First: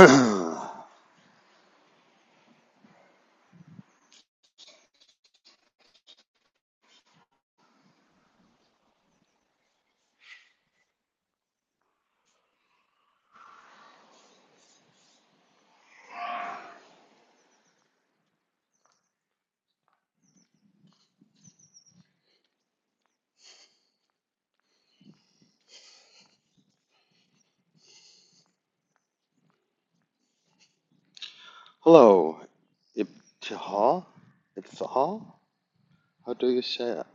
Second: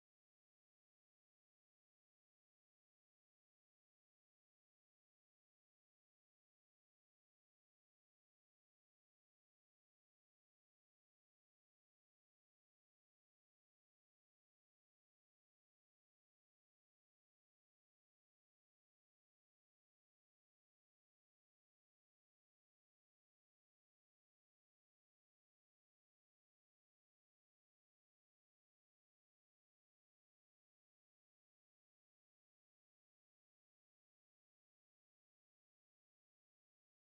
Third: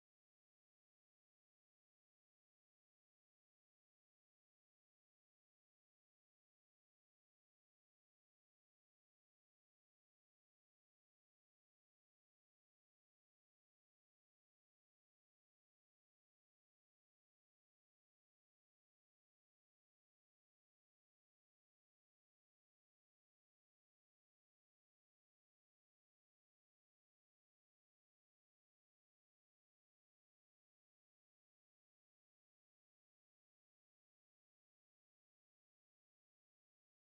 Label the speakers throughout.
Speaker 1: Hello, Ibtihal? Ibtihal? How do you say it?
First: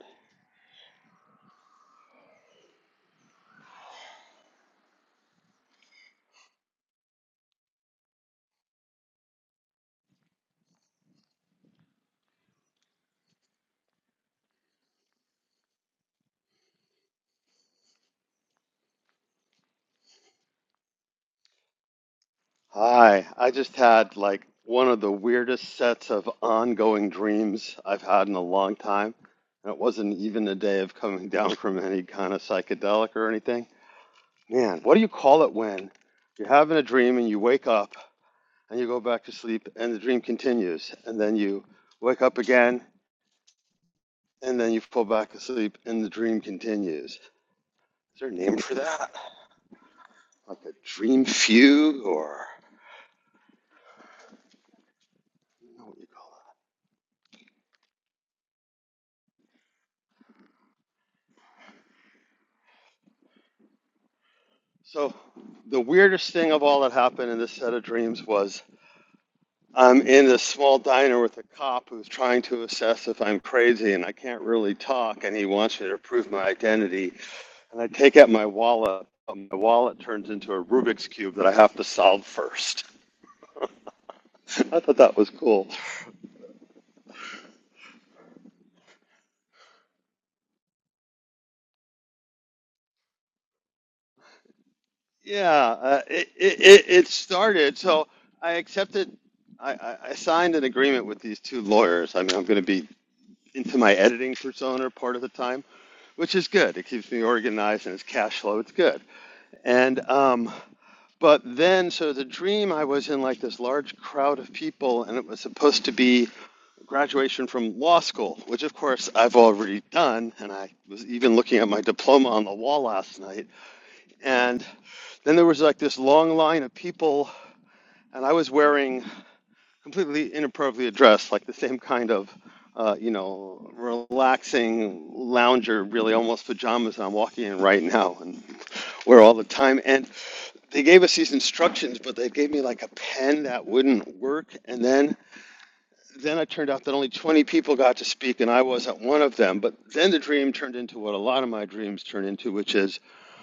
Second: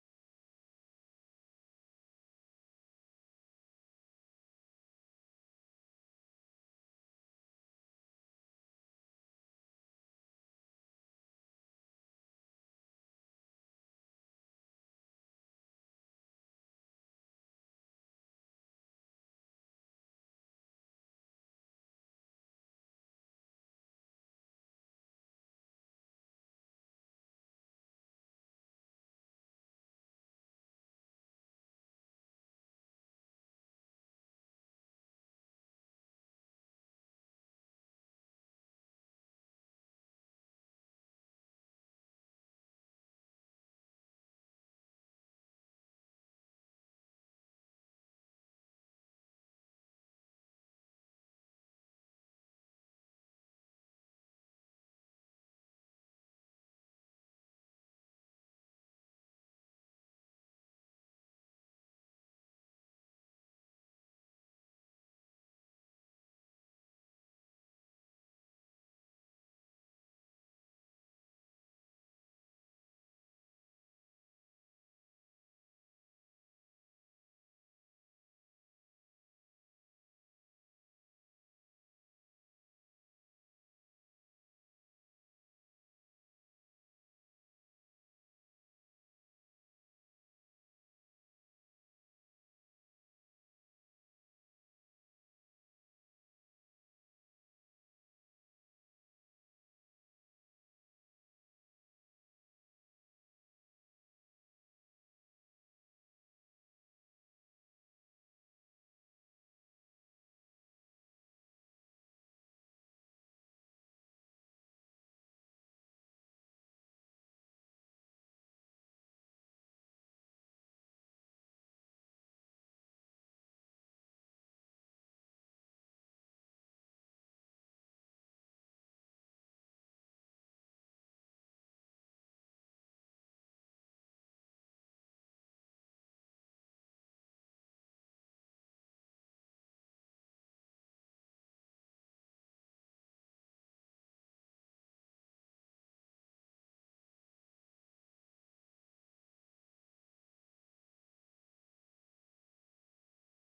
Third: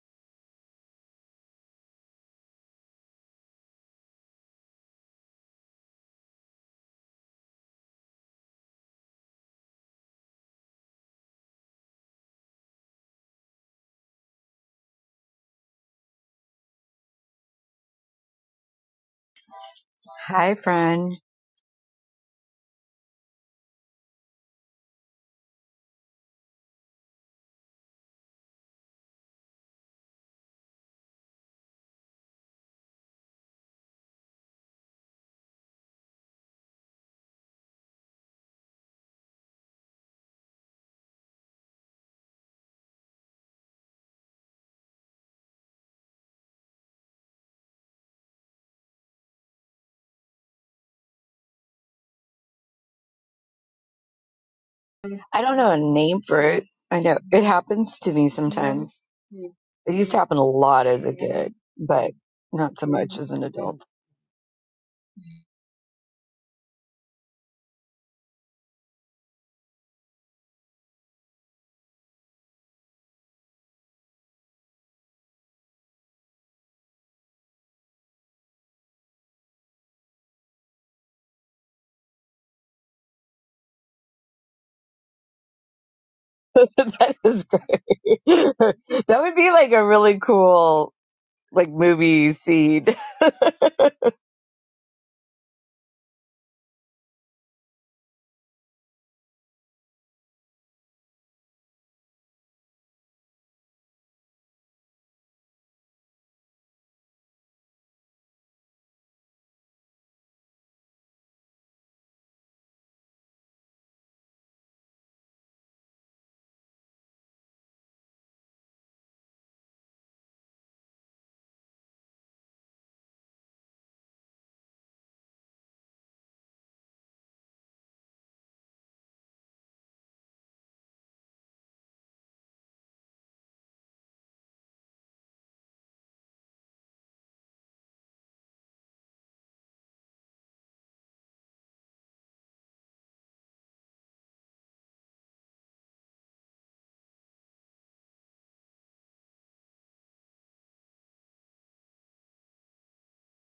Speaker 2: Hi, friend.
Speaker 1: Hi, I just had like one of the weirdest sets of ongoing dreams I've had in a long time. And it wasn't even a day of coming down from any kind of psychedelic or anything. Man, what do you call it when you're having a dream and you wake up and you go back to sleep and the dream continues and then you wake up again and then you fall back asleep and the dream continues? Is there a name for that? like a dream fugue or I
Speaker 2: I don't know
Speaker 1: don't
Speaker 2: a
Speaker 1: know what you
Speaker 2: name
Speaker 1: call
Speaker 2: for
Speaker 1: that.
Speaker 2: it. I know it happens to me sometimes. Mhm. It used to happen a lot as a kid, but not so much as an adult.
Speaker 1: So the weirdest thing of all that happened in this set of dreams was I'm in this small diner with a cop who's trying to assess if I'm crazy and I can't really talk and he wants me to prove my identity and I take out my wallet. My wallet turns into a Rubik's cube that I have to solve first. I thought that was cool.
Speaker 2: that is great. that would be like a really cool like movie scene.
Speaker 1: Yeah, uh, it, it it it started. So I accepted I, I I signed an agreement with these two lawyers. I mean, I'm going to be into my editing persona part of the time, which is good. It keeps me organized and it's cash flow. It's good. And um, but then, so the dream I was in like this large crowd of people, and it was supposed to be graduation from law school, which of course I've already done, and I was even looking at my diploma on the wall last night. And then there was like this long line of people, and I was wearing completely inappropriately addressed, like the same kind of, uh, you know, relaxing lounger, really almost pajamas I'm walking in right now and wear all the time. And they gave us these instructions, but they gave me like a pen that wouldn't work. And then then it turned out that only 20 people got to speak, and I wasn't one of them. But then the dream turned into what a lot of my dreams turn into, which is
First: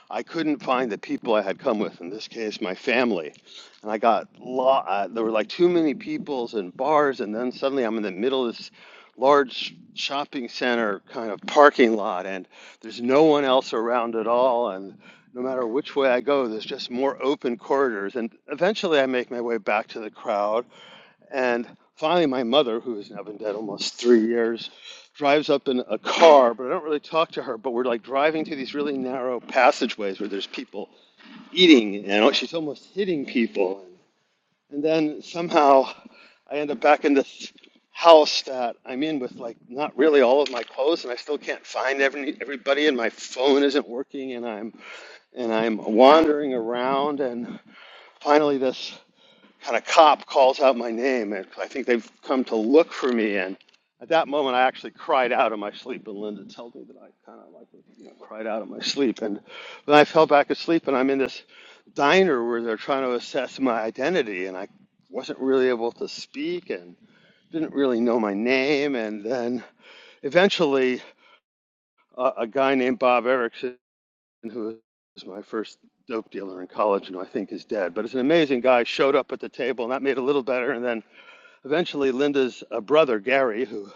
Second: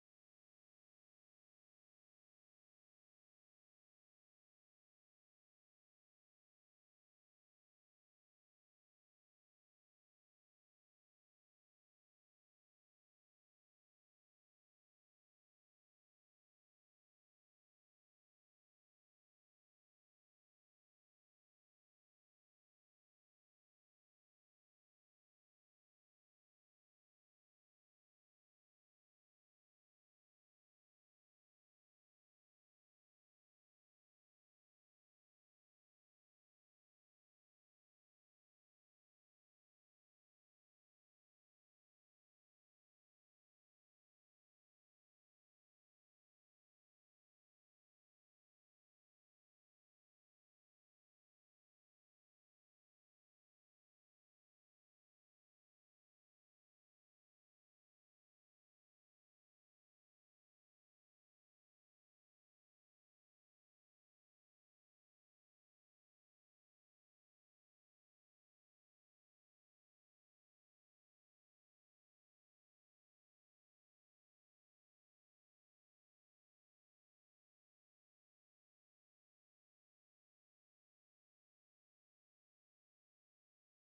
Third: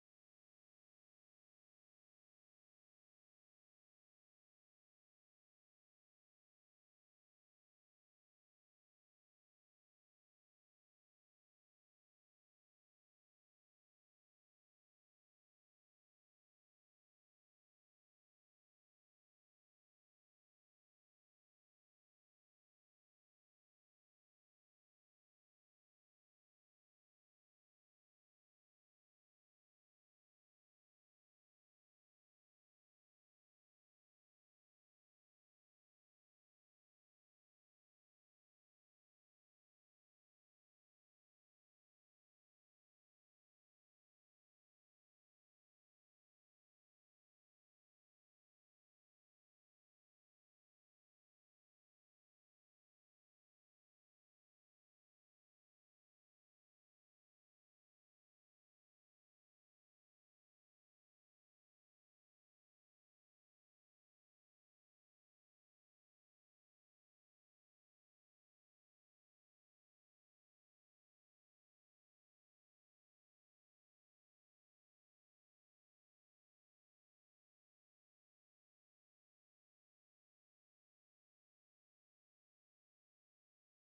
Speaker 1: I couldn't find the people I had come with. In this case, my family, and I got lo- uh, there were like too many peoples and bars, and then suddenly I'm in the middle of this large shopping center kind of parking lot, and there's no one else around at all, and no matter which way I go, there's just more open corridors, and eventually I make my way back to the crowd and finally, my mother, who has now been dead almost three years, drives up in a car, but I don't really talk to her. But we're like driving through these really narrow passageways where there's people eating, and she's almost hitting people. And then somehow I end up back in this house that I'm in with like not really all of my clothes, and I still can't find every, everybody, and my phone isn't working, and I'm and I'm wandering around, and finally this and a cop calls out my name, and I think they've come to look for me. And at that moment, I actually cried out in my sleep, and Linda told me that I kind of like you know, cried out in my sleep. And then I fell back asleep, and I'm in this diner where they're trying to assess my identity, and I wasn't really able to speak and didn't really know my name. And then eventually, uh, a guy named Bob Erickson, who was my first dope dealer in college, and who I think is dead, but it's an amazing guy, showed up at the table, and that made it a little better. And then Eventually, Linda's uh, brother, Gary, who,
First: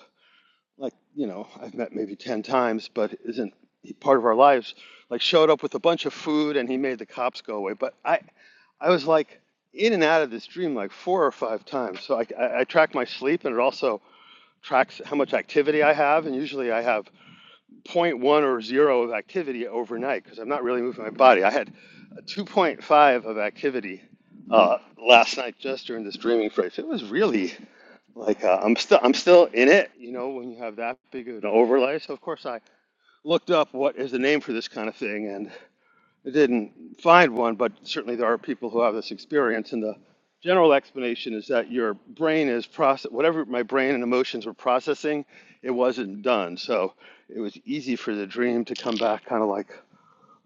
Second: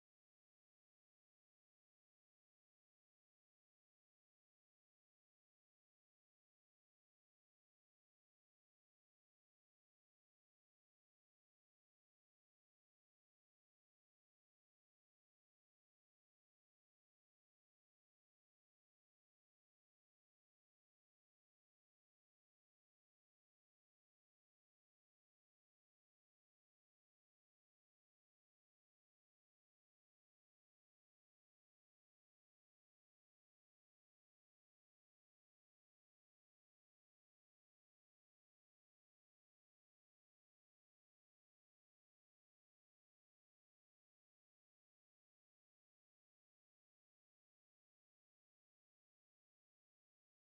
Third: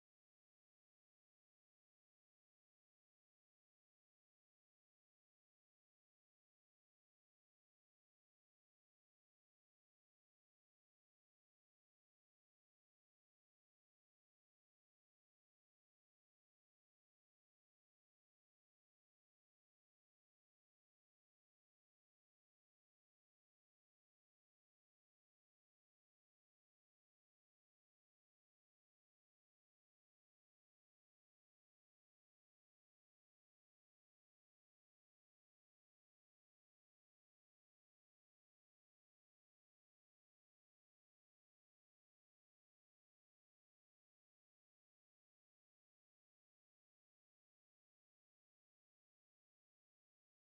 Speaker 1: like, you know, I've met maybe 10 times, but isn't he- part of our lives, like, showed up with a bunch of food and he made the cops go away. But I, I was like in and out of this dream like four or five times. So I, I, I track my sleep and it also tracks how much activity I have. And usually I have zero point 0.1 or zero of activity overnight because I'm not really moving my body. I had a 2.5 of activity uh, last night just during this dreaming phase. It was really like uh, I'm still I'm still in it, you know, when you have that big of an overlay. So of course I looked up what is the name for this kind of thing and I didn't find one, but certainly there are people who have this experience and the general explanation is that your brain is process whatever my brain and emotions were processing, it wasn't done. So it was easy for the dream to come back kind of like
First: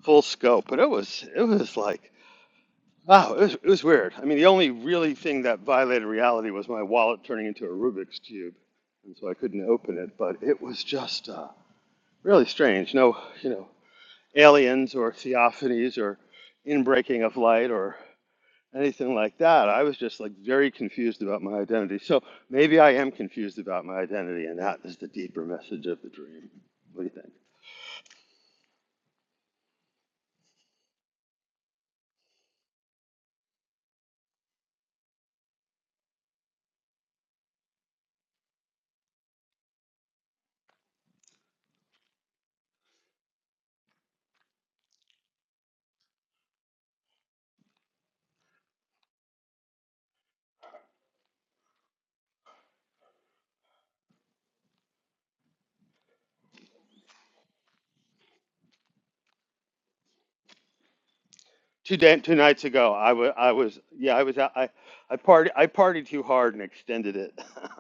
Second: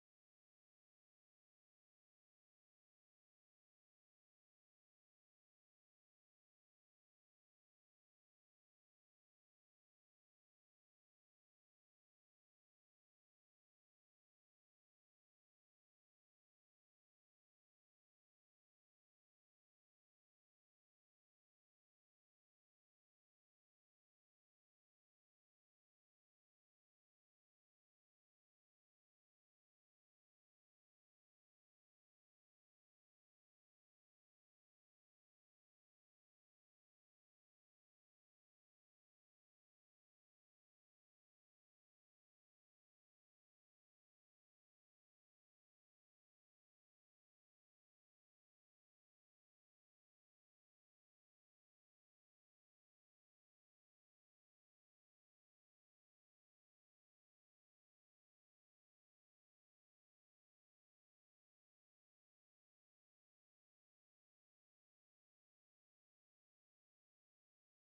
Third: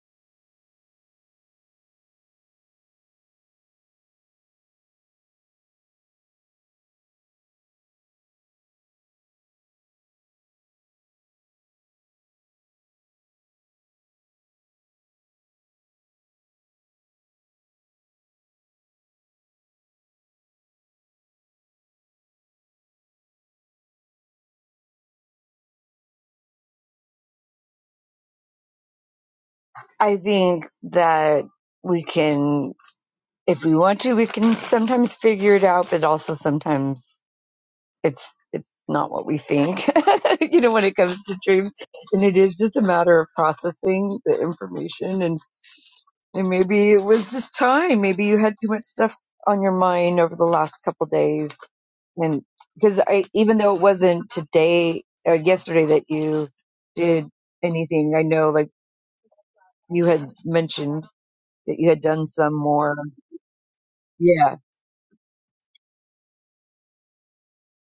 Speaker 1: full scope, but it was it was like Oh, it was, it was weird. I mean, the only really thing that violated reality was my wallet turning into a Rubik's cube, and so I couldn't open it. But it was just uh, really strange. No, you know, aliens or theophanies or inbreaking of light or anything like that. I was just like very confused about my identity. So maybe I am confused about my identity, and that is the deeper message of the dream. What do you think?
Speaker 2: I think that we can, if we want to, we can sometimes figure it out, but also sometimes it's it's not what we think you know when it comes to dreams and it is just a matter of processing the information and and maybe it was just time maybe you had too much stuff on your mind over the last couple days and because i even though it wasn't today or yesterday that you did anything i know like you had mentioned that you
Speaker 1: Two
Speaker 2: had
Speaker 1: day,
Speaker 2: done
Speaker 1: two
Speaker 2: some
Speaker 1: nights ago,
Speaker 2: more
Speaker 1: I was, I was, yeah, I was, out-
Speaker 2: yeah
Speaker 1: I, I party, I partied too hard and extended it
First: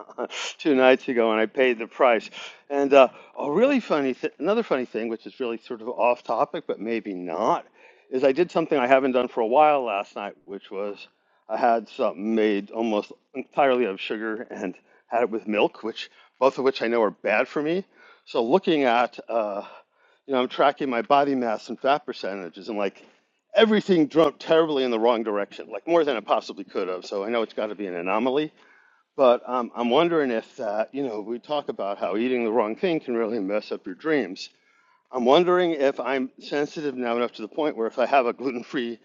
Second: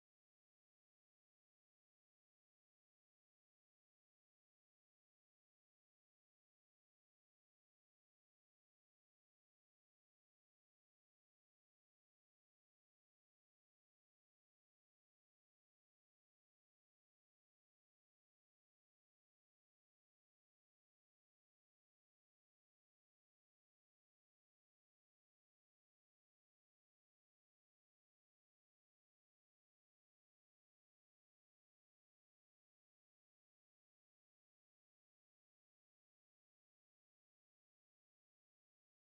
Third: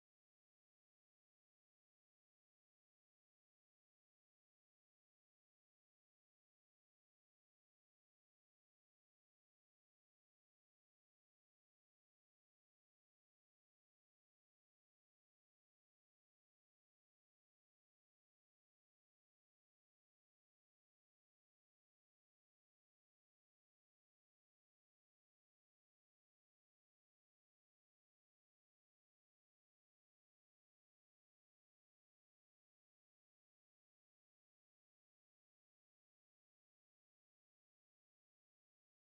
Speaker 1: two nights ago, and I paid the price. And uh, a really funny, th- another funny thing, which is really sort of off topic, but maybe not, is I did something I haven't done for a while last night, which was I had something made almost entirely out of sugar and had it with milk, which both of which I know are bad for me. So looking at. uh, you know, I'm tracking my body mass and fat percentages, and like everything jumped terribly in the wrong direction, like more than it possibly could have. So I know it's got to be an anomaly, but um, I'm wondering if that, you know, we talk about how eating the wrong thing can really mess up your dreams. I'm wondering if I'm sensitive now enough to the point where if I have a gluten-free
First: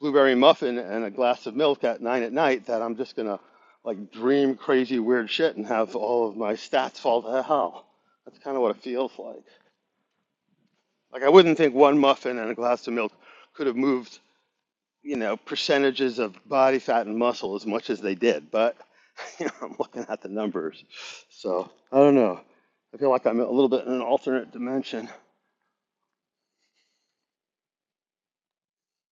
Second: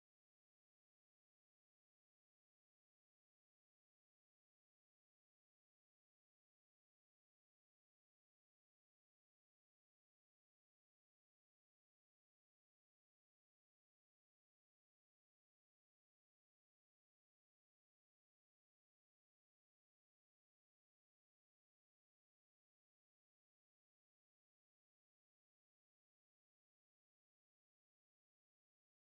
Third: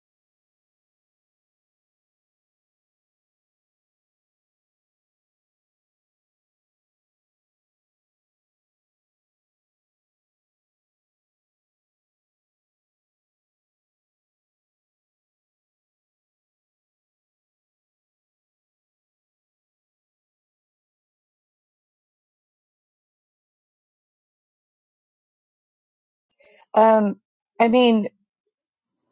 Speaker 1: blueberry muffin and a glass of milk at nine at night, that I'm just gonna like dream crazy weird shit and have all of my stats fall to hell. That's kind of what it feels like. Like I wouldn't think one muffin and a glass of milk could have moved, you know, percentages of body fat and muscle as much as they did. But you know, I'm looking at the numbers, so I don't know. I feel like I'm a little bit in an alternate dimension,
Speaker 2: um i mean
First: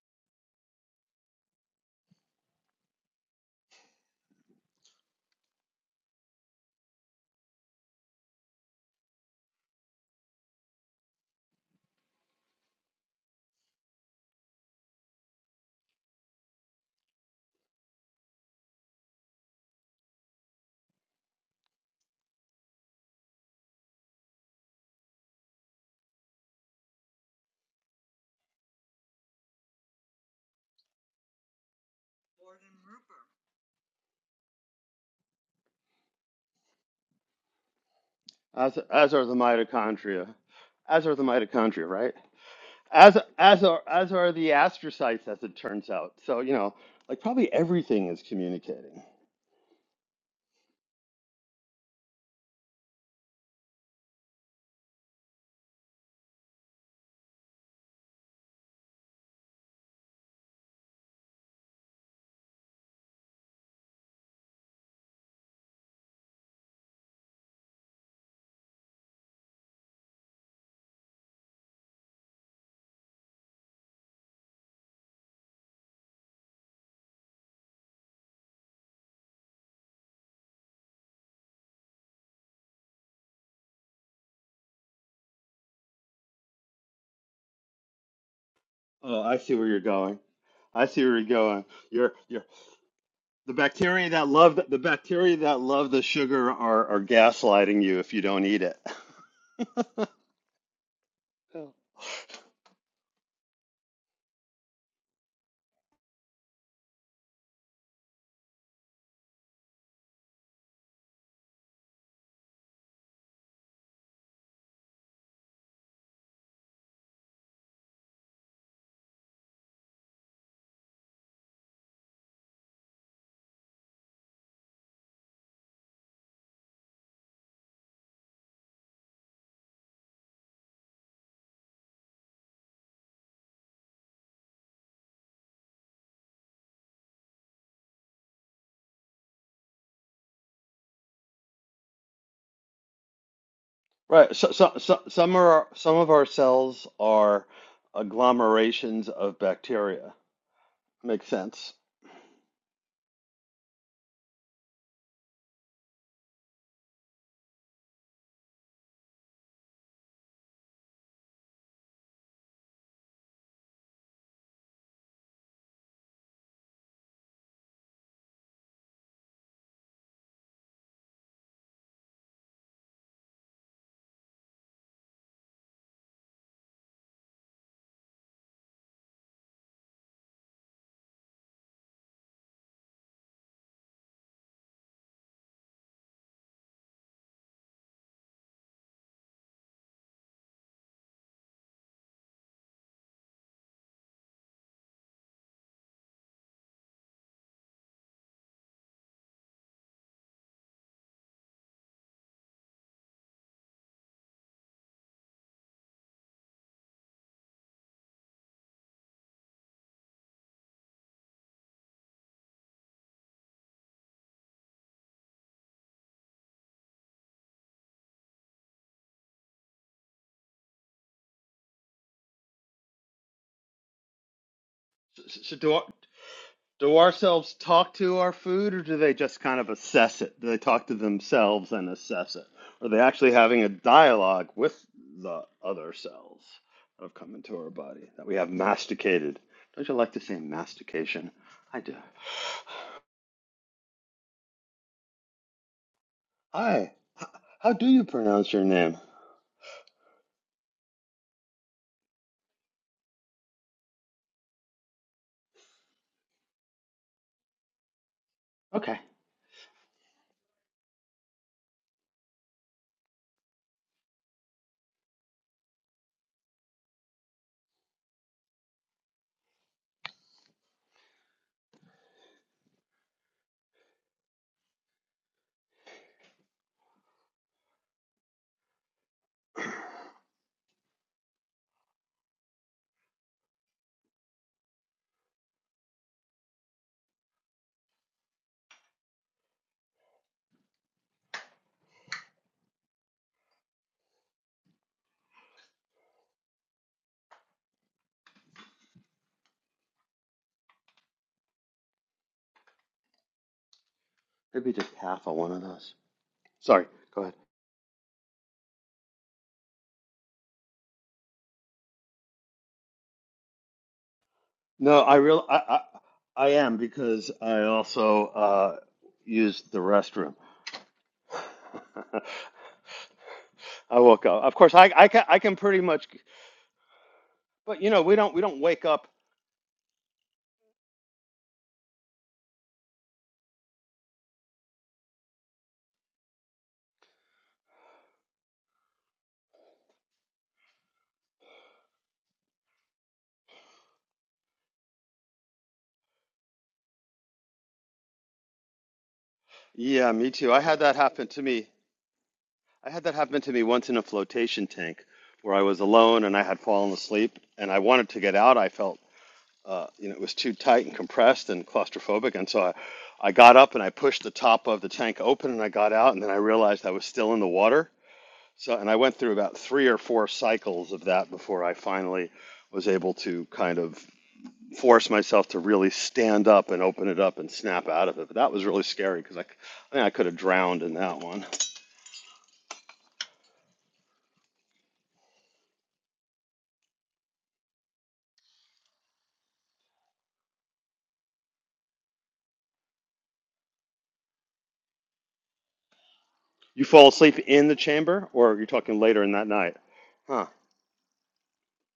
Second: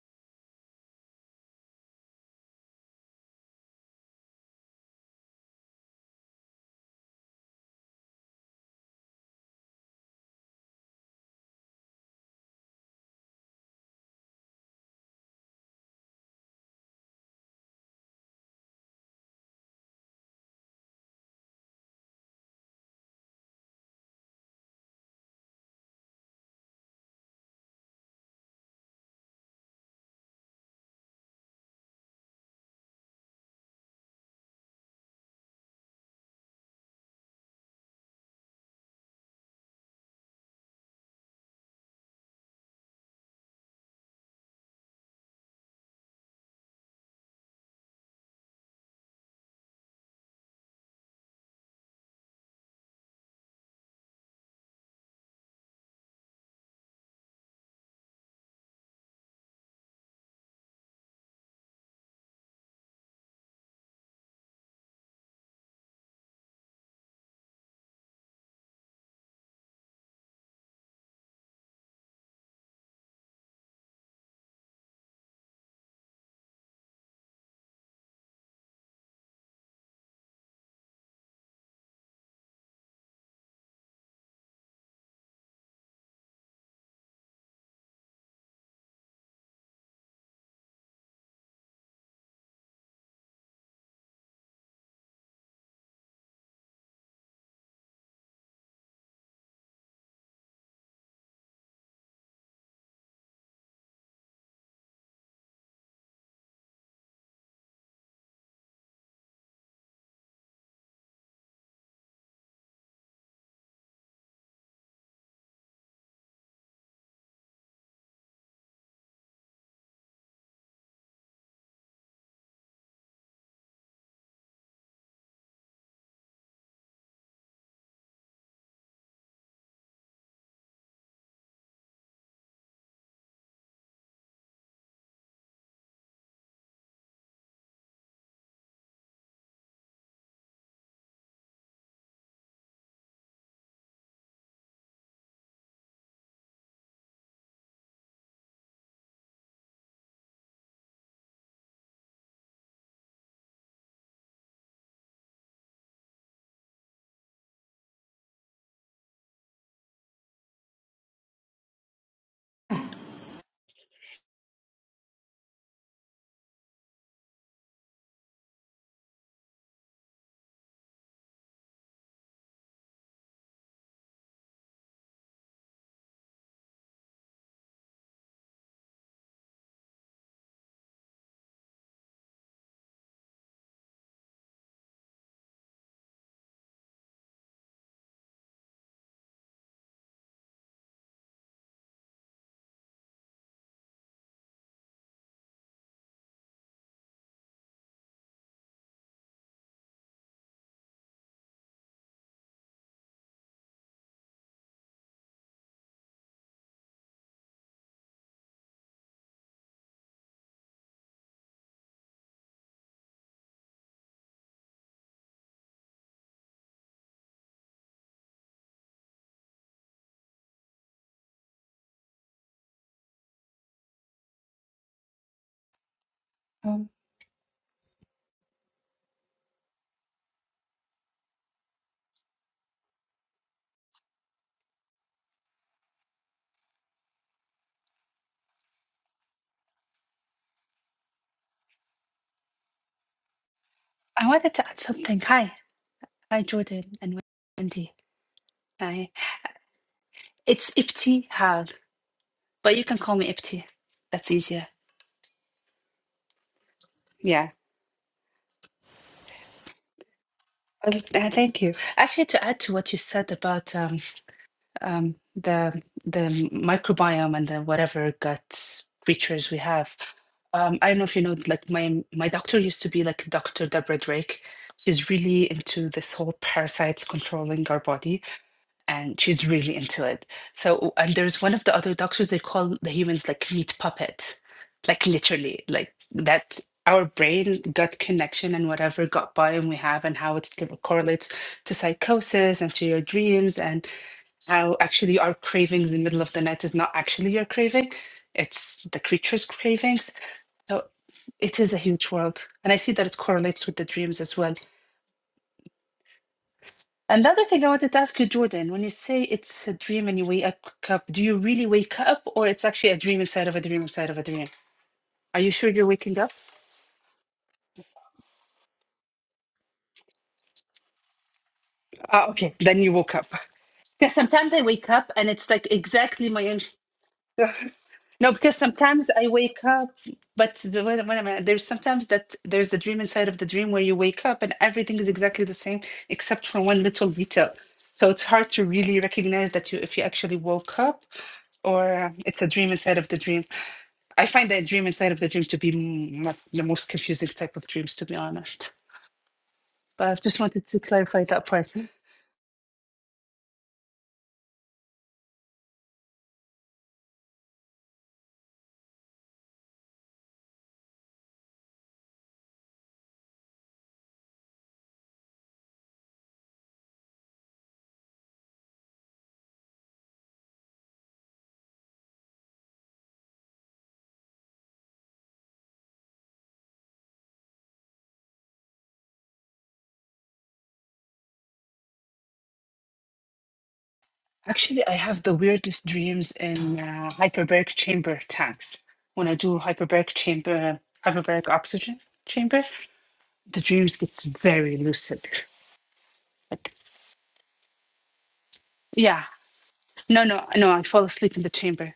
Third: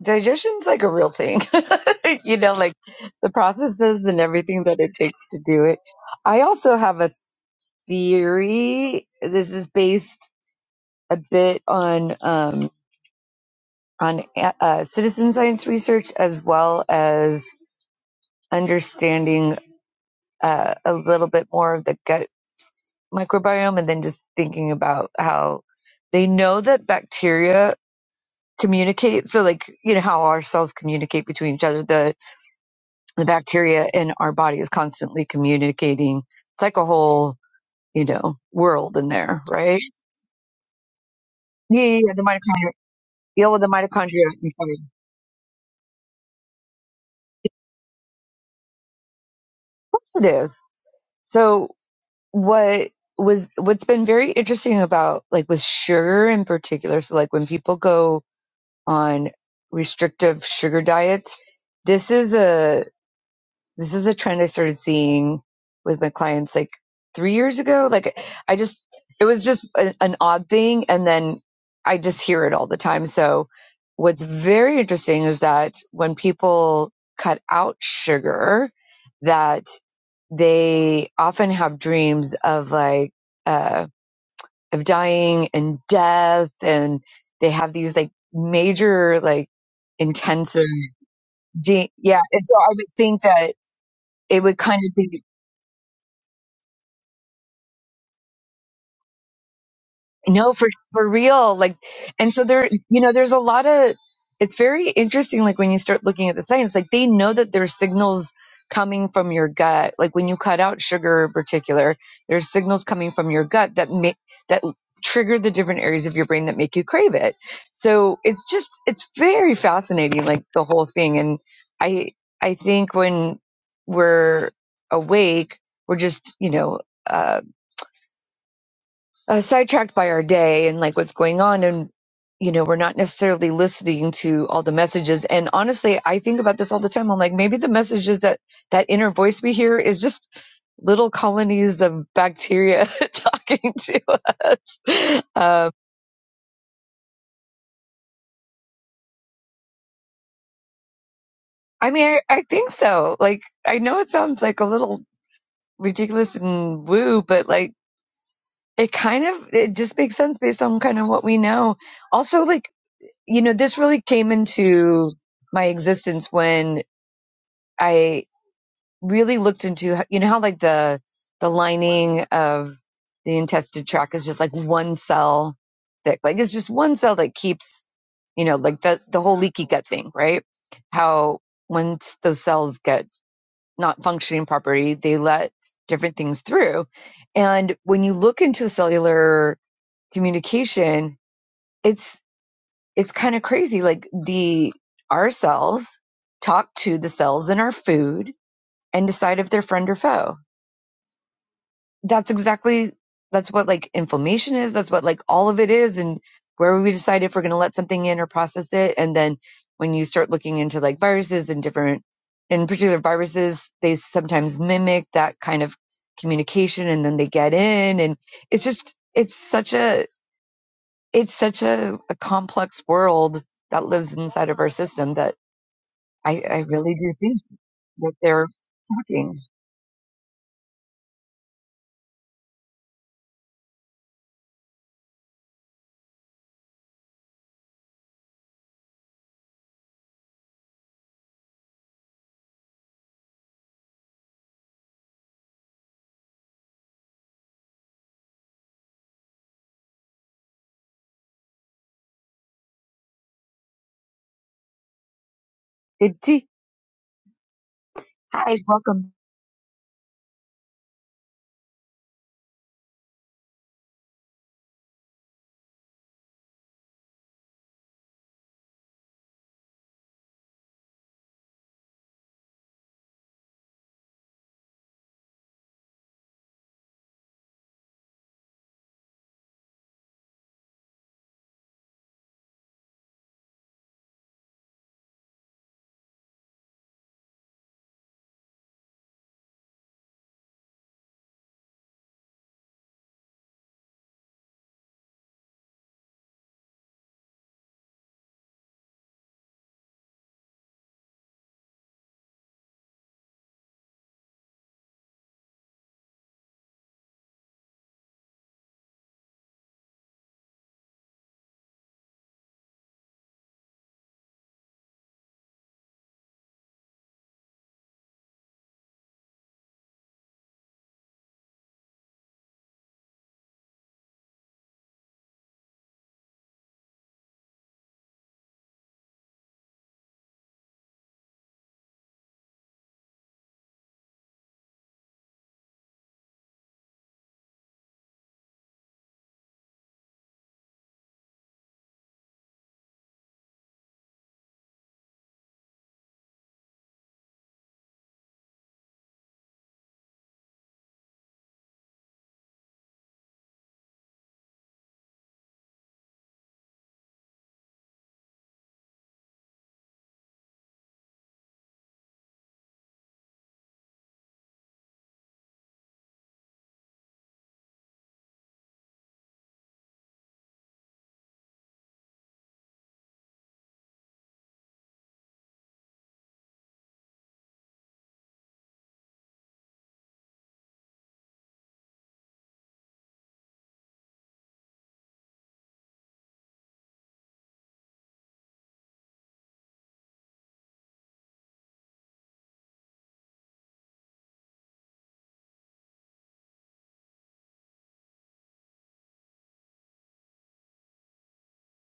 Speaker 2: digestion's like a real thing you know like the processes and everything that it takes to do it i also have a theory this is based a bit on um on uh, citizen science research as well as understanding uh, a little bit more of the gut microbiome and then just thinking about how they know that bacteria communicate so like you know how our cells communicate between each other The the bacteria in our body is constantly communicating. It's like a whole, you know,
Speaker 1: as
Speaker 2: world in
Speaker 1: as are the
Speaker 2: there, right?
Speaker 1: mitochondria, as are the
Speaker 2: Yeah,
Speaker 1: mitochondria,
Speaker 2: yeah,
Speaker 1: right?
Speaker 2: yeah, the mitochondria.
Speaker 1: As
Speaker 2: Yeah, well,
Speaker 1: as
Speaker 2: the
Speaker 1: are as
Speaker 2: mitochondria
Speaker 1: are the
Speaker 2: inside.
Speaker 1: astrocytes, as it turns out. So you know, like probably everything is communicating.
Speaker 2: It is. So what was what's been very interesting about like with sugar in particular, so like when people go on restrictive sugar diets, this is a This is a trend I started seeing with my clients like three years ago. Like I just, it was just an, an odd thing. And then I just hear it all the time. So what's very interesting is that when people cut out sugar, that they often have dreams of like, uh, of dying and death and they have these like major
Speaker 1: Oh, I
Speaker 2: like
Speaker 1: see where you're going.
Speaker 2: intensive.
Speaker 1: I see where you're going.
Speaker 2: ge-
Speaker 1: You're
Speaker 2: Yeah.
Speaker 1: you're
Speaker 2: And so I would think
Speaker 1: The
Speaker 2: that
Speaker 1: bacteria that
Speaker 2: it would
Speaker 1: love the
Speaker 2: kind of be.
Speaker 1: bacteria that love the sugar are, are gaslighting you if you don't eat it.
Speaker 2: No, for for real.
Speaker 1: Oh.
Speaker 2: Like, and so there, you know, there's a lot of. It's very interesting. Like when you start looking at the science, like they know that there's signals coming from your gut. Like when you cut out sugar in particular, there's signals coming from your gut that make that trigger the different areas of your brain that make you crave it. So it's just it's very fascinating. Like the whole thing, and I I think when we're awake, we're just you know. uh, uh, sidetracked by our day and like what's going on and you know we're not necessarily listening to all the messages and honestly i think about this all the time i'm like maybe the messages that that inner voice we hear is just little colonies of bacteria talking to
Speaker 1: Right. So, so, so
Speaker 2: us
Speaker 1: some are
Speaker 2: um,
Speaker 1: some of our cells are agglomerations of bacteria. Makes sense.
Speaker 2: i mean I, I think so like i know it sounds like a little ridiculous and woo but like it kind of it just makes sense based on kind of what we know also like you know, this really came into my existence when I really looked into, you know, how like the, the lining of the intestinal tract is just like one cell thick. Like it's just one cell that keeps, you know, like the, the whole leaky gut thing, right? How once those cells get not functioning properly, they let different things through. And when you look into cellular communication, it's it's kind of crazy. Like the our cells talk to the cells in our food and decide if they're friend or foe. That's exactly that's what like inflammation is. That's what like all of it is, and where we decide if we're going to let something in or process it. And then when you start looking into like viruses and different, in particular viruses, they sometimes mimic that kind of communication, and then they get in, and it's just it's such a it's such a, a complex world that lives inside of our system
Speaker 1: So,
Speaker 2: that
Speaker 1: so so do I.
Speaker 2: I, I
Speaker 3: Um,
Speaker 2: really
Speaker 1: Do
Speaker 2: do think
Speaker 1: ourselves talk
Speaker 2: that
Speaker 1: to our
Speaker 2: they're
Speaker 1: food, or do they
Speaker 2: talking.
Speaker 1: just kind of assess it? Do they talk to themselves and assess it? Are they actually having a dialogue with the other cells that have come into our body that we have masticated? Don't you like to say mastication? I do.
Speaker 3: I wanted to add something. Hi, hi, Jordan
Speaker 1: Hi,
Speaker 3: and
Speaker 1: how do
Speaker 3: Wendy.
Speaker 1: you pronounce your name?
Speaker 3: Hi, it's Ipti Hal, but you can call me Ipti. That's easier.
Speaker 2: Good tea.
Speaker 3: Yeah.
Speaker 2: Hi,
Speaker 1: Okay,
Speaker 2: welcome.
Speaker 3: Well, uh, thank you. Actually, to add to what you said about um, um, the the microbiome and the whatever gut creatures we have, um, I don't know if you know. Like my my doctor used to be like Dr. Deborah Drake. She's really into this whole parasites controlling our body and she's really into it. So, and there's one of the other doctors, they call the humans like meat puppet, like literally, like that our brain gut connection and whatever gut biome we have and how it correlates to psychosis and to your dreams and how actually our cravings in the middle of the night is not actually your craving. It's the creature's cravings. So it is a huge world. And I see that it correlates with the dreams as well.
Speaker 1: maybe just half of one of those. Sorry, go
Speaker 3: And the
Speaker 1: ahead.
Speaker 3: other thing I wanted to ask you, Jordan, when you say it's a dream and you wake up, do you really wake up or it's actually a dream inside of a dream inside of a dream?
Speaker 1: No, I
Speaker 3: Are
Speaker 1: real
Speaker 3: you
Speaker 1: I
Speaker 3: sure
Speaker 1: I,
Speaker 3: you're waking up?
Speaker 1: I am because I also uh, used the restroom.
Speaker 3: Ah, okay. Then you woke up.
Speaker 1: I
Speaker 3: Because
Speaker 1: woke up.
Speaker 3: sometimes
Speaker 1: Of
Speaker 3: I
Speaker 1: course,
Speaker 3: wake
Speaker 1: I I
Speaker 3: up
Speaker 1: can
Speaker 3: and
Speaker 1: I
Speaker 3: it's
Speaker 1: can
Speaker 3: like
Speaker 1: pretty much.
Speaker 3: exactly my own.
Speaker 1: But you know, we
Speaker 3: No,
Speaker 1: don't we
Speaker 3: because
Speaker 1: don't wake up.
Speaker 3: sometimes I wake up, but the, wait, a- wait a minute. There's sometimes that there's the dream inside of the dream where you wake up and everything is exactly the same except for one little detail. So it's hard to really recognize that you if you actually woke up or uh, it's a dream inside of the dream. I find that dream inside of the dream to be m- not the most confusing type of dreams, to be honest. But
Speaker 1: Yeah,
Speaker 3: I've
Speaker 1: me
Speaker 3: just
Speaker 1: too. I
Speaker 3: wanted to
Speaker 1: had that
Speaker 3: clarify
Speaker 1: happen to
Speaker 3: that part.
Speaker 1: me. I had that happen to me once in a flotation tank where I was alone and I had fallen asleep and I wanted to get out. I felt uh, you know it was too tight and compressed and claustrophobic, and so I I got up and I pushed the top of the tank open and I got out and then I realized I was still in the water. So and I went through about three or four cycles of that before I finally was able to kind of force myself to really stand up and open it up and snap out of it. But that was really scary because I, I think I could have drowned in that one.
Speaker 3: Actually, I have the weirdest dreams in uh, hyperbaric chamber tanks. When I do hyperbaric chamber, hyperbaric oxygen chamber, the dreams gets very lucid. Like,
Speaker 1: You fall asleep in the chamber, or you're talking later
Speaker 3: yeah,
Speaker 1: in that night?
Speaker 3: no, no,
Speaker 1: Huh.
Speaker 3: no. I fall asleep in the chamber.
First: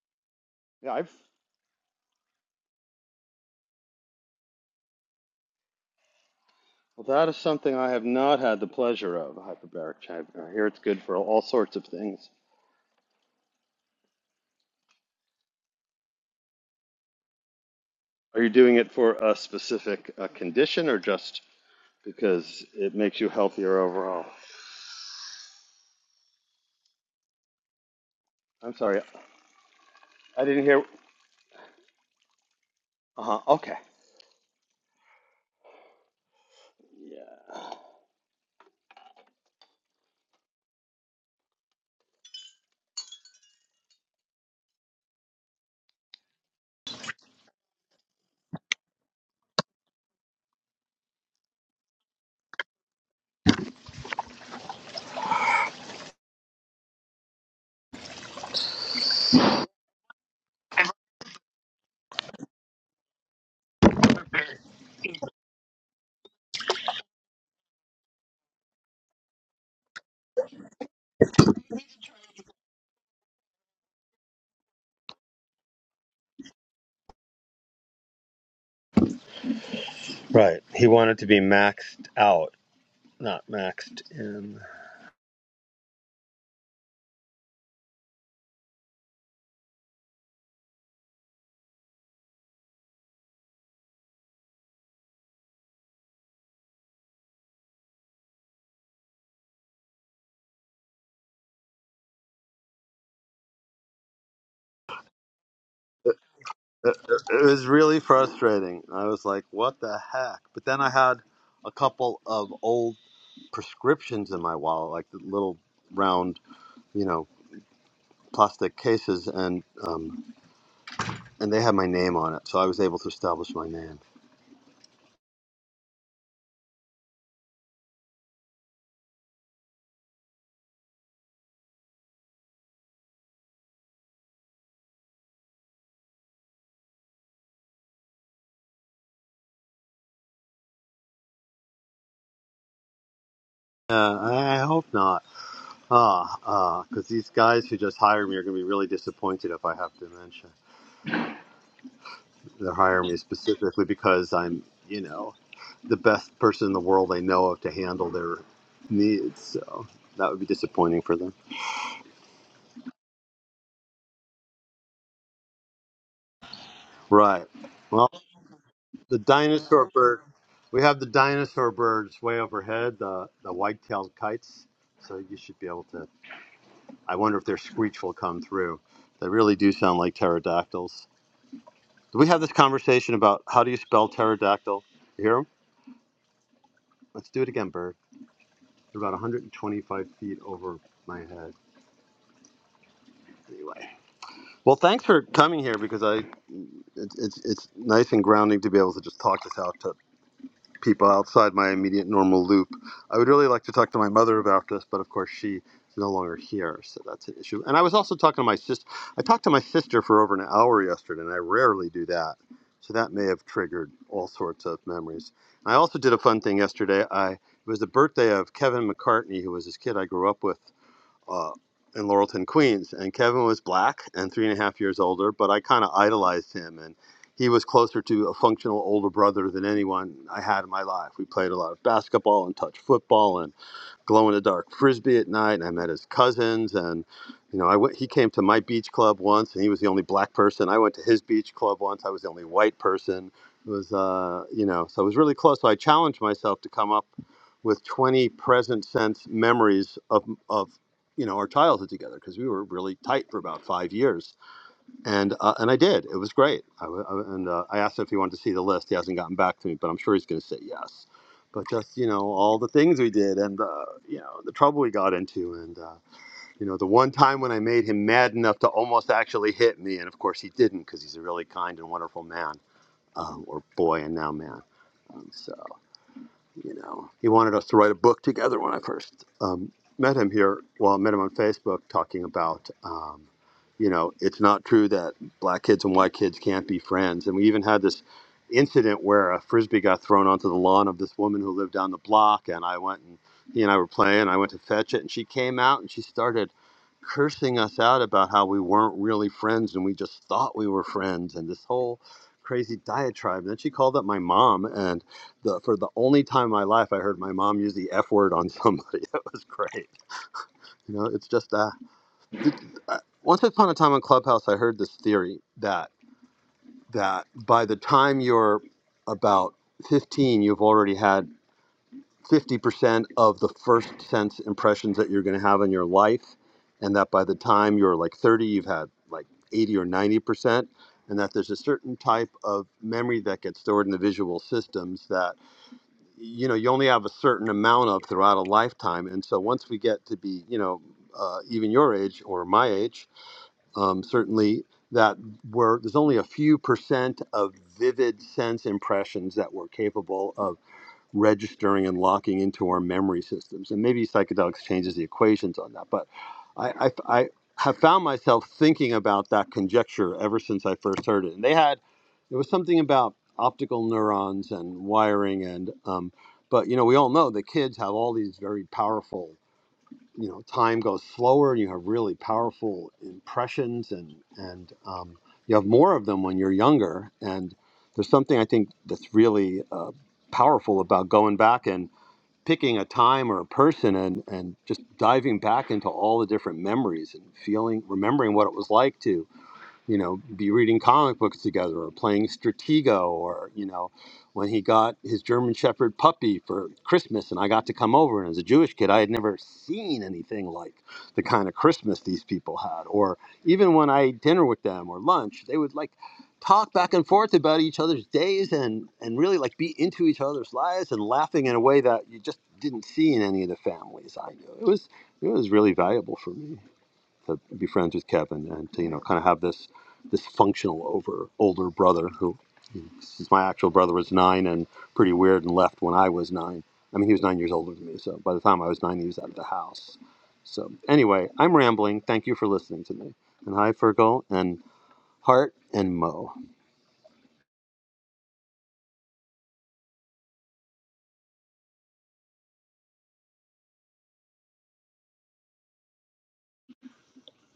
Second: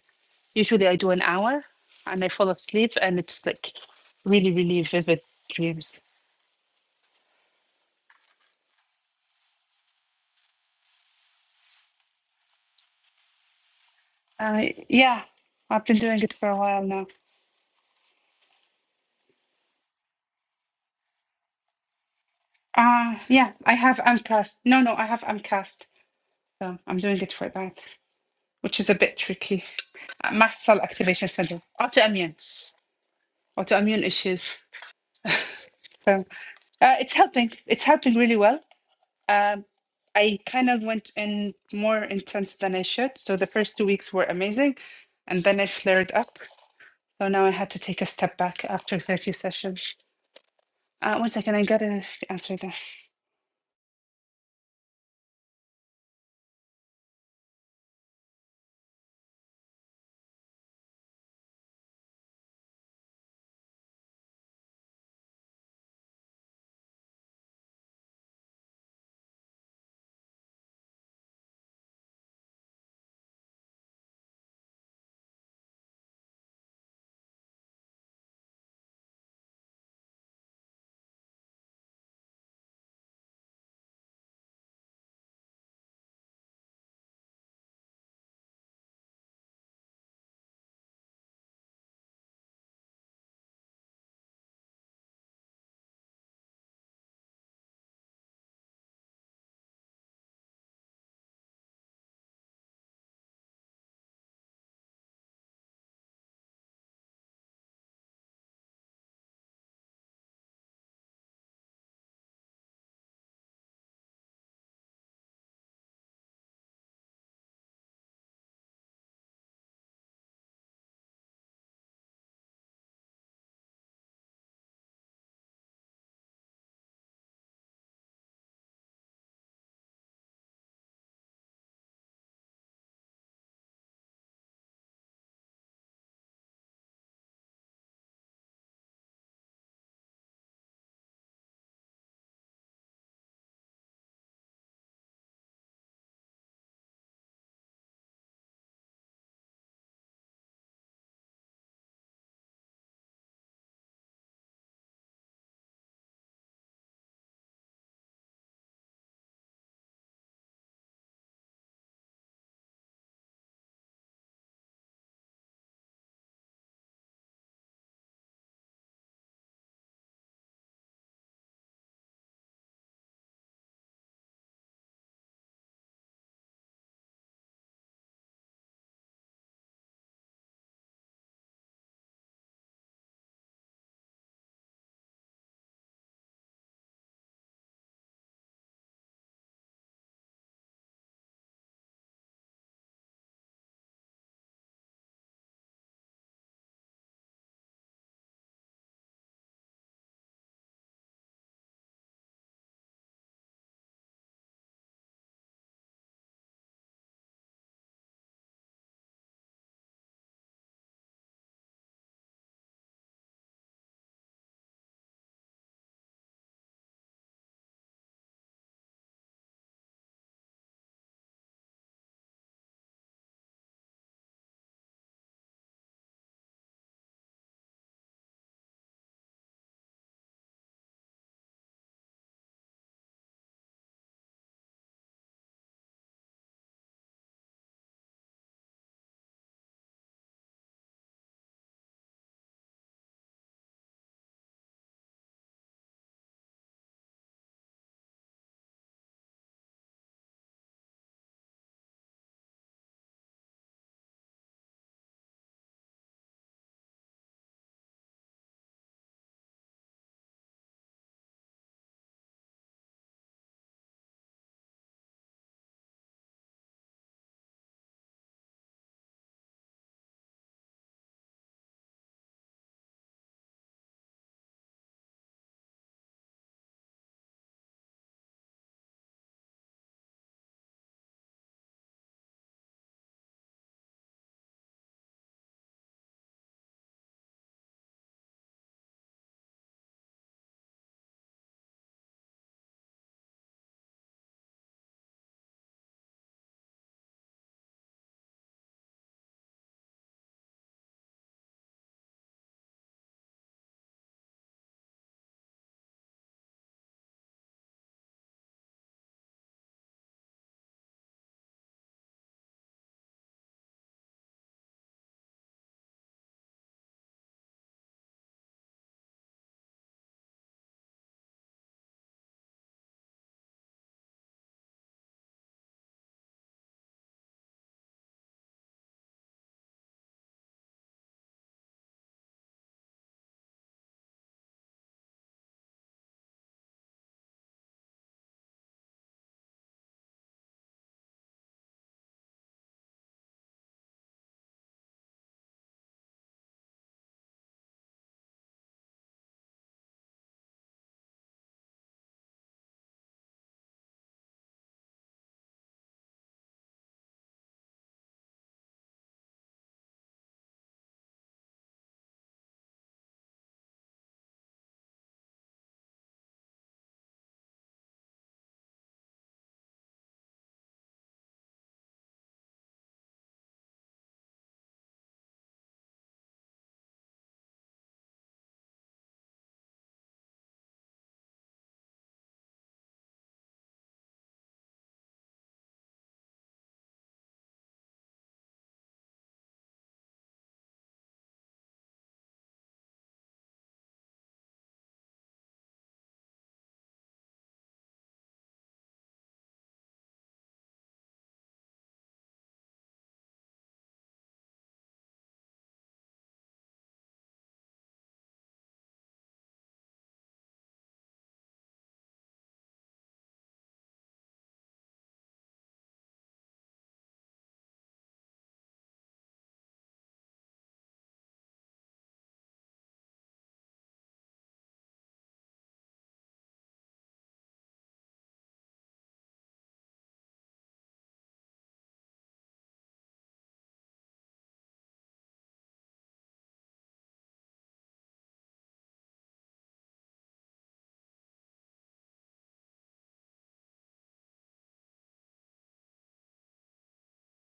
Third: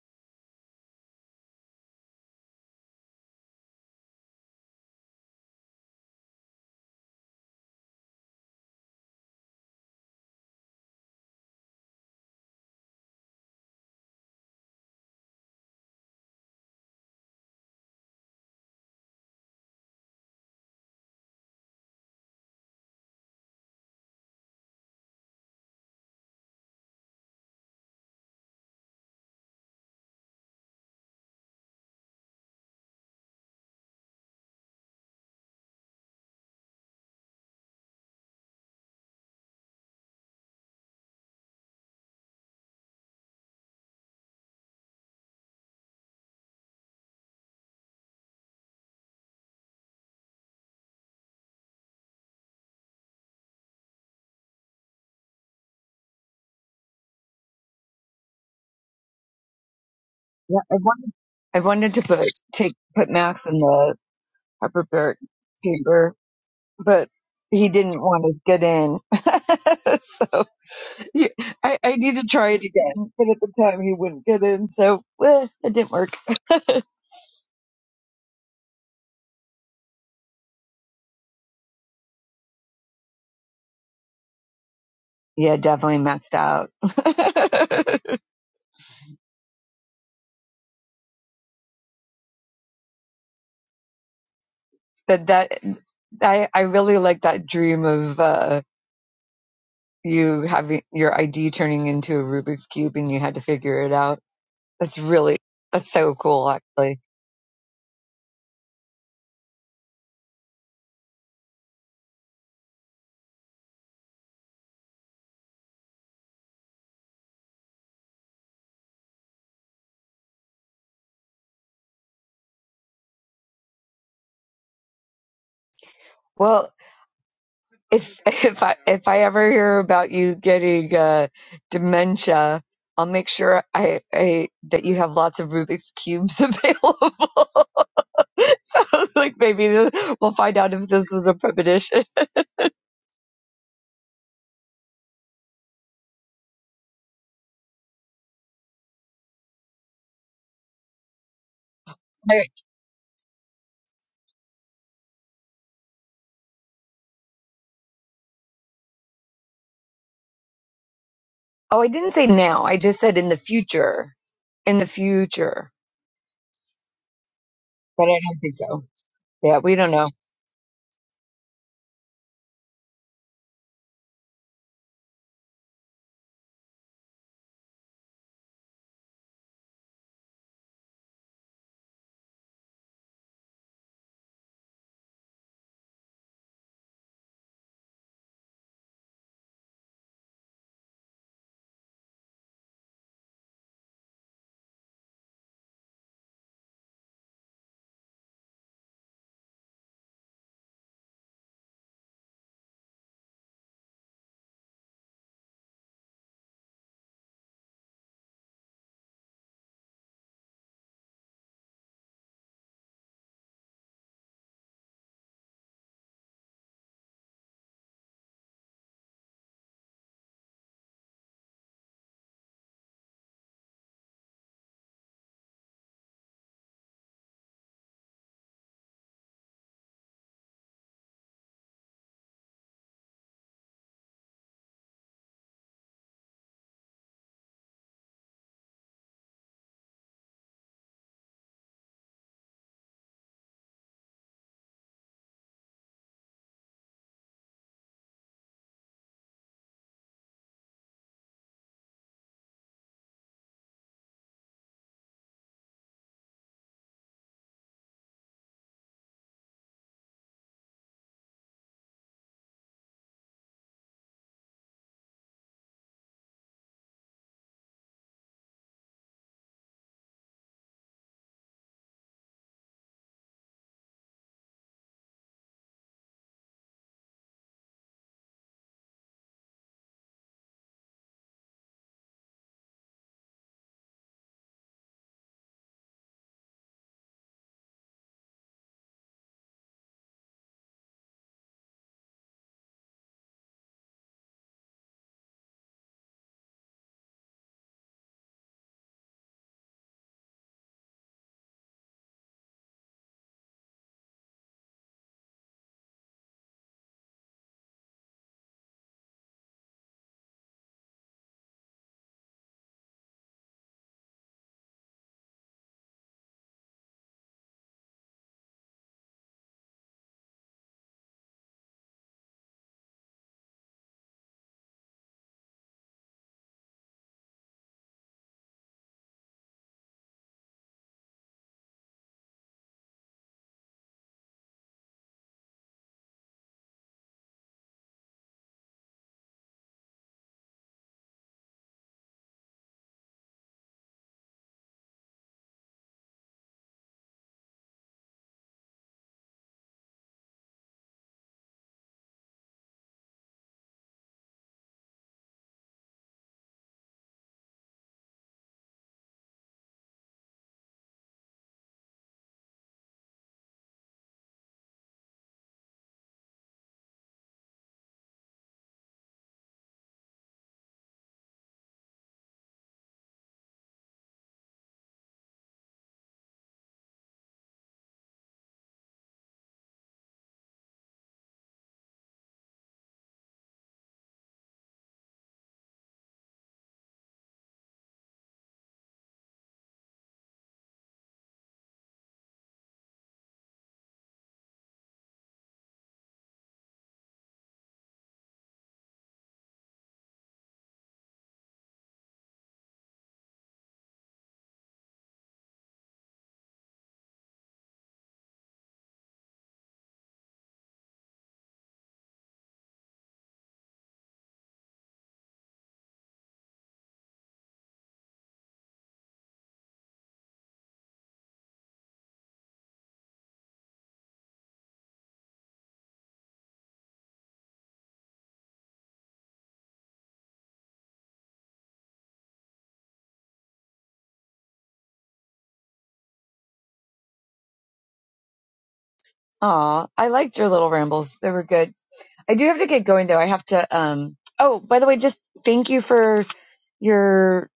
Speaker 3: Usually,
Speaker 1: Yeah,
Speaker 3: I do
Speaker 1: I've.
Speaker 3: an hour, and I fall asleep, and it's like really, really vivid dreams.
Speaker 1: Well, that is something I have not had the pleasure of. A hyperbaric chamber. I hear it's good for all sorts of things.
Speaker 3: Uh, yeah, I've been doing it for a while now.
Speaker 1: Are you doing it for a specific uh, condition, or just because it
Speaker 3: Uh
Speaker 1: makes you
Speaker 3: yeah, I
Speaker 1: healthier
Speaker 3: have
Speaker 1: overall?
Speaker 3: Amcast. No, no, I have Amcast. So I'm doing it for that,
Speaker 1: I'm
Speaker 3: which is a
Speaker 1: sorry,
Speaker 3: bit tricky. Uh,
Speaker 1: I
Speaker 3: Mast
Speaker 1: didn't
Speaker 3: cell
Speaker 1: hear.
Speaker 3: activation syndrome, autoimmune,
Speaker 1: Uh huh. Okay.
Speaker 3: autoimmune issues. So uh, it's helping.
Speaker 1: Yeah.
Speaker 3: It's helping really well. Um, I kind of went in more intense than I should. So the first two weeks were amazing, and then it flared up. So now I had to take a step back after 30 sessions. Uh, one second, I gotta answer that.
Speaker 2: Yeah, I wanted, I wanted to put take put Max in the hyperbaric chamber, but he didn't want us to get in. so yeah, I, I need to try it again. But at the time, he wouldn't get in, so eh, it didn't work.
Speaker 1: Right. He wanted to be maxed out not maxed in.
Speaker 2: Yeah, definitely maxed out. that that I I really like that dream of. uh you having your ID turning into a Rubik's cube and you had to figure it out. That's really that's so
Speaker 1: It,
Speaker 2: cool,
Speaker 1: it,
Speaker 2: actually.
Speaker 1: it was really frustrating. I was like, what the heck? But then I had a couple of old prescriptions in my wallet, like the little round, you know, plastic cases, and um, and they had my name on it, so I was able to establish my name.
Speaker 2: Well, if if I if I ever hear about you getting uh, dementia, I'll make sure I, I that you have lots of Rubik's cubes available. so like maybe th- we'll find out if this was a premonition.
Speaker 1: Uh, I I hope not, ah, ah, because these guys who just hire me are going to be really disappointed if I have dementia.
Speaker 2: I,
Speaker 1: They're hiring me specifically because I'm, you know. the best person in the world they know of to handle their needs. So that would be disappointing for them.
Speaker 2: oh, I didn't say now. I just said in the future. In the future,
Speaker 1: Right.
Speaker 2: but I
Speaker 1: Well,
Speaker 2: don't think so.
Speaker 1: the
Speaker 2: Yeah, we
Speaker 1: dinosaur
Speaker 2: don't know.
Speaker 1: bird. We have the dinosaur birds way overhead, the, the white-tailed kites. So you should be able to. I wonder if their screech will come through. They really do sound like pterodactyls. Did we have this conversation about how do you spell pterodactyl? You hear them. 'em? Let's do it again, bird. They're about 125 feet over my head. Anyway. Well, thanks for coming here because I it's it's it's nice and grounding to be able to just talk this out to people outside my immediate normal loop. I would really like to talk to my mother about this, but of course she is no longer here, so that's an issue. And I was also talking to my sister. I talked to my sister for over an hour yesterday, and I rarely do that, so that may have triggered all sorts of memories. I also did a fun thing yesterday. I it was the birthday of Kevin McCartney, who was this kid I grew up with uh, in Laurelton, Queens. And Kevin was black and three and a half years older, but I kind of idolized him. And he was closer to a functional older brother than anyone I had in my life. We played a lot of basketball and touch football. and glow in the dark frisbee at night, and I met his cousins. And you know, I went. He came to my beach club once, and he was the only black person. I went to his beach club once. I was the only white person. It was uh, you know, so it was really close. So I challenged myself to come up with 20 present sense memories of of you know our childhood together because we were really tight for about five years and uh, and I did. It was great. I, w- I- and uh, I asked him if he wanted to see the list. He hasn't gotten back to me, but I'm sure he's going to say yes. But just you know, all the things we did, and uh, you know, the trouble we got into, and uh, you know, the one time when I made him mad enough to almost actually hit me, and of course he didn't because he's a really kind and wonderful man, um, or boy, and now man. Um, so you know, he wanted us to write a book together when I first um, met him here. Well, I met him on Facebook talking about, um, you know, it's not true that black kids and white kids can't be friends. And we even had this incident where a frisbee got thrown onto the lawn of this woman who lived down the block. And I went and he and I were playing. I went to fetch it. And she came out and she started cursing us out about how we weren't really friends and we just thought we were friends and this whole crazy diatribe. And then she called up my mom and the for the only time in my life I heard my mom use the F word on somebody. That was great. You know, it's just uh, uh, once upon a time on Clubhouse, I heard this theory that that by the time you're about 15, you've already had 50% of the first sense impressions that you're going to have in your life, and that by the time you're like 30, you've had like 80 or 90%, and that there's a certain type of memory that gets stored in the visual systems that you know you only have a certain amount of throughout a lifetime and so once we get to be you know uh, even your age or my age um, certainly that we're there's only a few percent of vivid sense impressions that we're capable of registering and locking into our memory systems. And maybe psychedelics changes the equations on that. But I, I, I have found myself thinking about that conjecture ever since I first heard it. And they had, there was something about optical neurons and wiring and, um, but you know, we all know the kids have all these very powerful you know time goes slower and you have really powerful impressions and and um, you have more of them when you're younger and there's something i think that's really uh, powerful about going back and picking a time or a person and and just diving back into all the different memories and feeling remembering what it was like to you know, be reading comic books together or playing Stratego or, you know, when he got his German Shepherd puppy for Christmas and I got to come over. And as a Jewish kid, I had never seen anything like the kind of Christmas these people had. Or even when I ate dinner with them or lunch, they would like talk back and forth about each other's days and, and really like be into each other's lives and laughing in a way that you just didn't see in any of the families I knew. It was, it was really valuable for me to be friends with Kevin and to you know kind of have this this functional over older brother who since my actual brother was nine and pretty weird and left when I was nine. I mean, he was nine years older than me, so by the time I was nine, he was out of the house. So anyway, I'm rambling. Thank you for listening to me. And hi, Fergal and Hart and Mo.
Speaker 2: Aw, I liked your little rambles. They were good. I do have to get going though. I have to um oh, by the way, just thank you for your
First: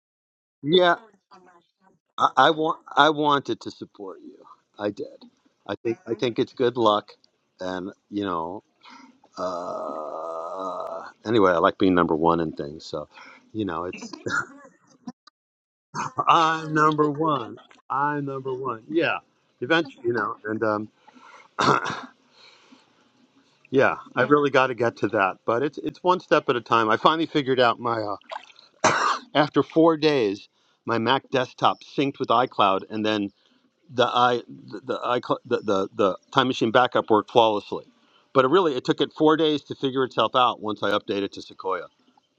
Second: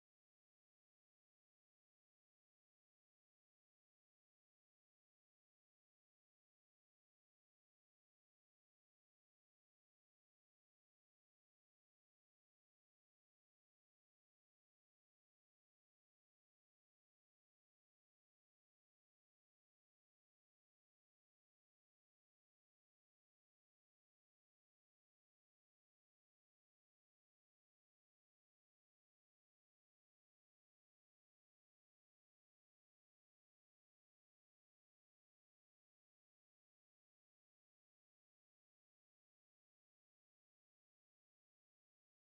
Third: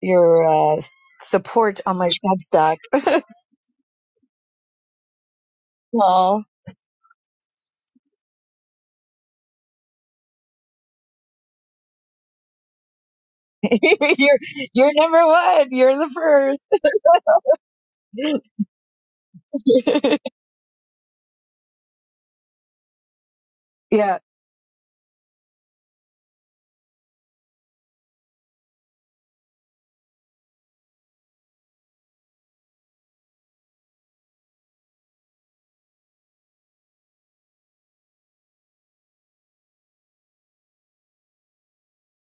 Speaker 2: your uh
Speaker 1: Yeah,
Speaker 2: support on my
Speaker 1: I, I
Speaker 2: Substack.
Speaker 1: want I wanted to support you. I did. I think I think
Speaker 2: Aw.
Speaker 1: it's good luck, and you know uh, anyway, I like being number one and things. So, you know, it's
Speaker 2: you're you're number one. You're the first.
Speaker 1: I'm number one. I'm number one. Yeah, eventually, you know, and um, yeah,
Speaker 2: yeah.
Speaker 1: I really got to get to that. But it's it's one step at a time. I finally figured out my uh, after four days, my Mac desktop synced with iCloud, and then the i the the, icon- the the the time machine backup worked flawlessly but it really it took it four days to figure itself out once i updated to sequoia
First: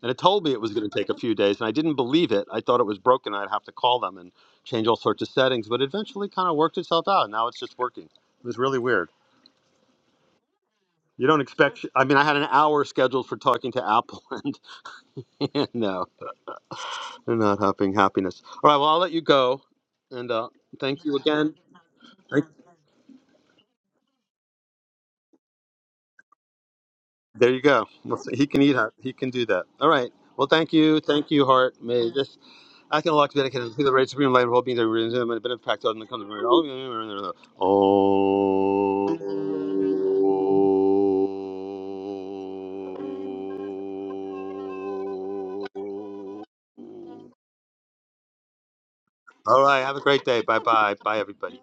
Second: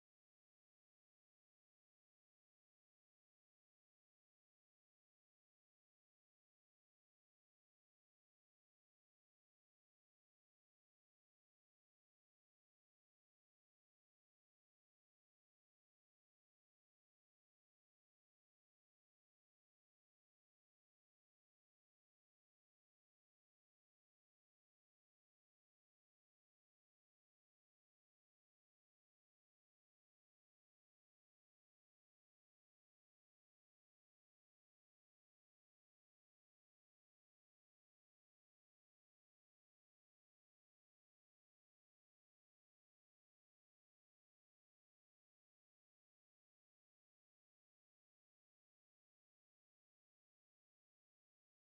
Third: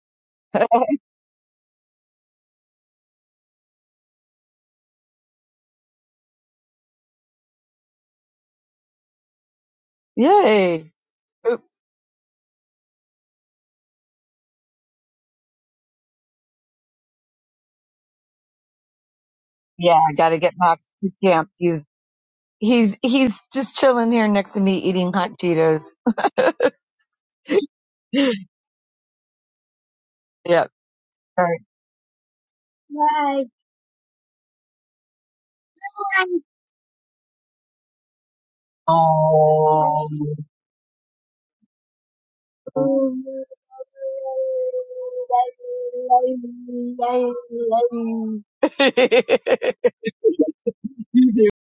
Speaker 1: and it told me it was going to take a few days and i didn't believe it i thought it was broken i'd have to call them and change all sorts of settings but it eventually kind of worked itself out now it's just working it was really weird
Speaker 2: Yay.
Speaker 1: you don't
Speaker 2: Oop.
Speaker 1: expect i mean i had an hour scheduled for talking to apple and, and no they're not having happiness all right well i'll let you go
Speaker 2: Yeah, I
Speaker 1: and
Speaker 2: gotta
Speaker 1: uh,
Speaker 2: get Max
Speaker 1: thank
Speaker 2: to
Speaker 1: you
Speaker 2: camp.
Speaker 1: again
Speaker 2: He's he's he's just chilling here next to me eating hot Cheetos.
Speaker 1: There you go. Well, so He can eat. hot. He can do that. All right. Well,
Speaker 2: yep.
Speaker 1: thank you. Thank
Speaker 2: All
Speaker 1: you,
Speaker 2: right.
Speaker 1: Hart. May this acting like
Speaker 2: Bye.
Speaker 1: dedicated to the right supreme light of all beings that reason them and have been impacted on the comes of all Oh.
Speaker 2: Oh. Thank
Speaker 1: All
Speaker 2: you.
Speaker 1: right. Have a great day. Bye bye. Bye, everybody.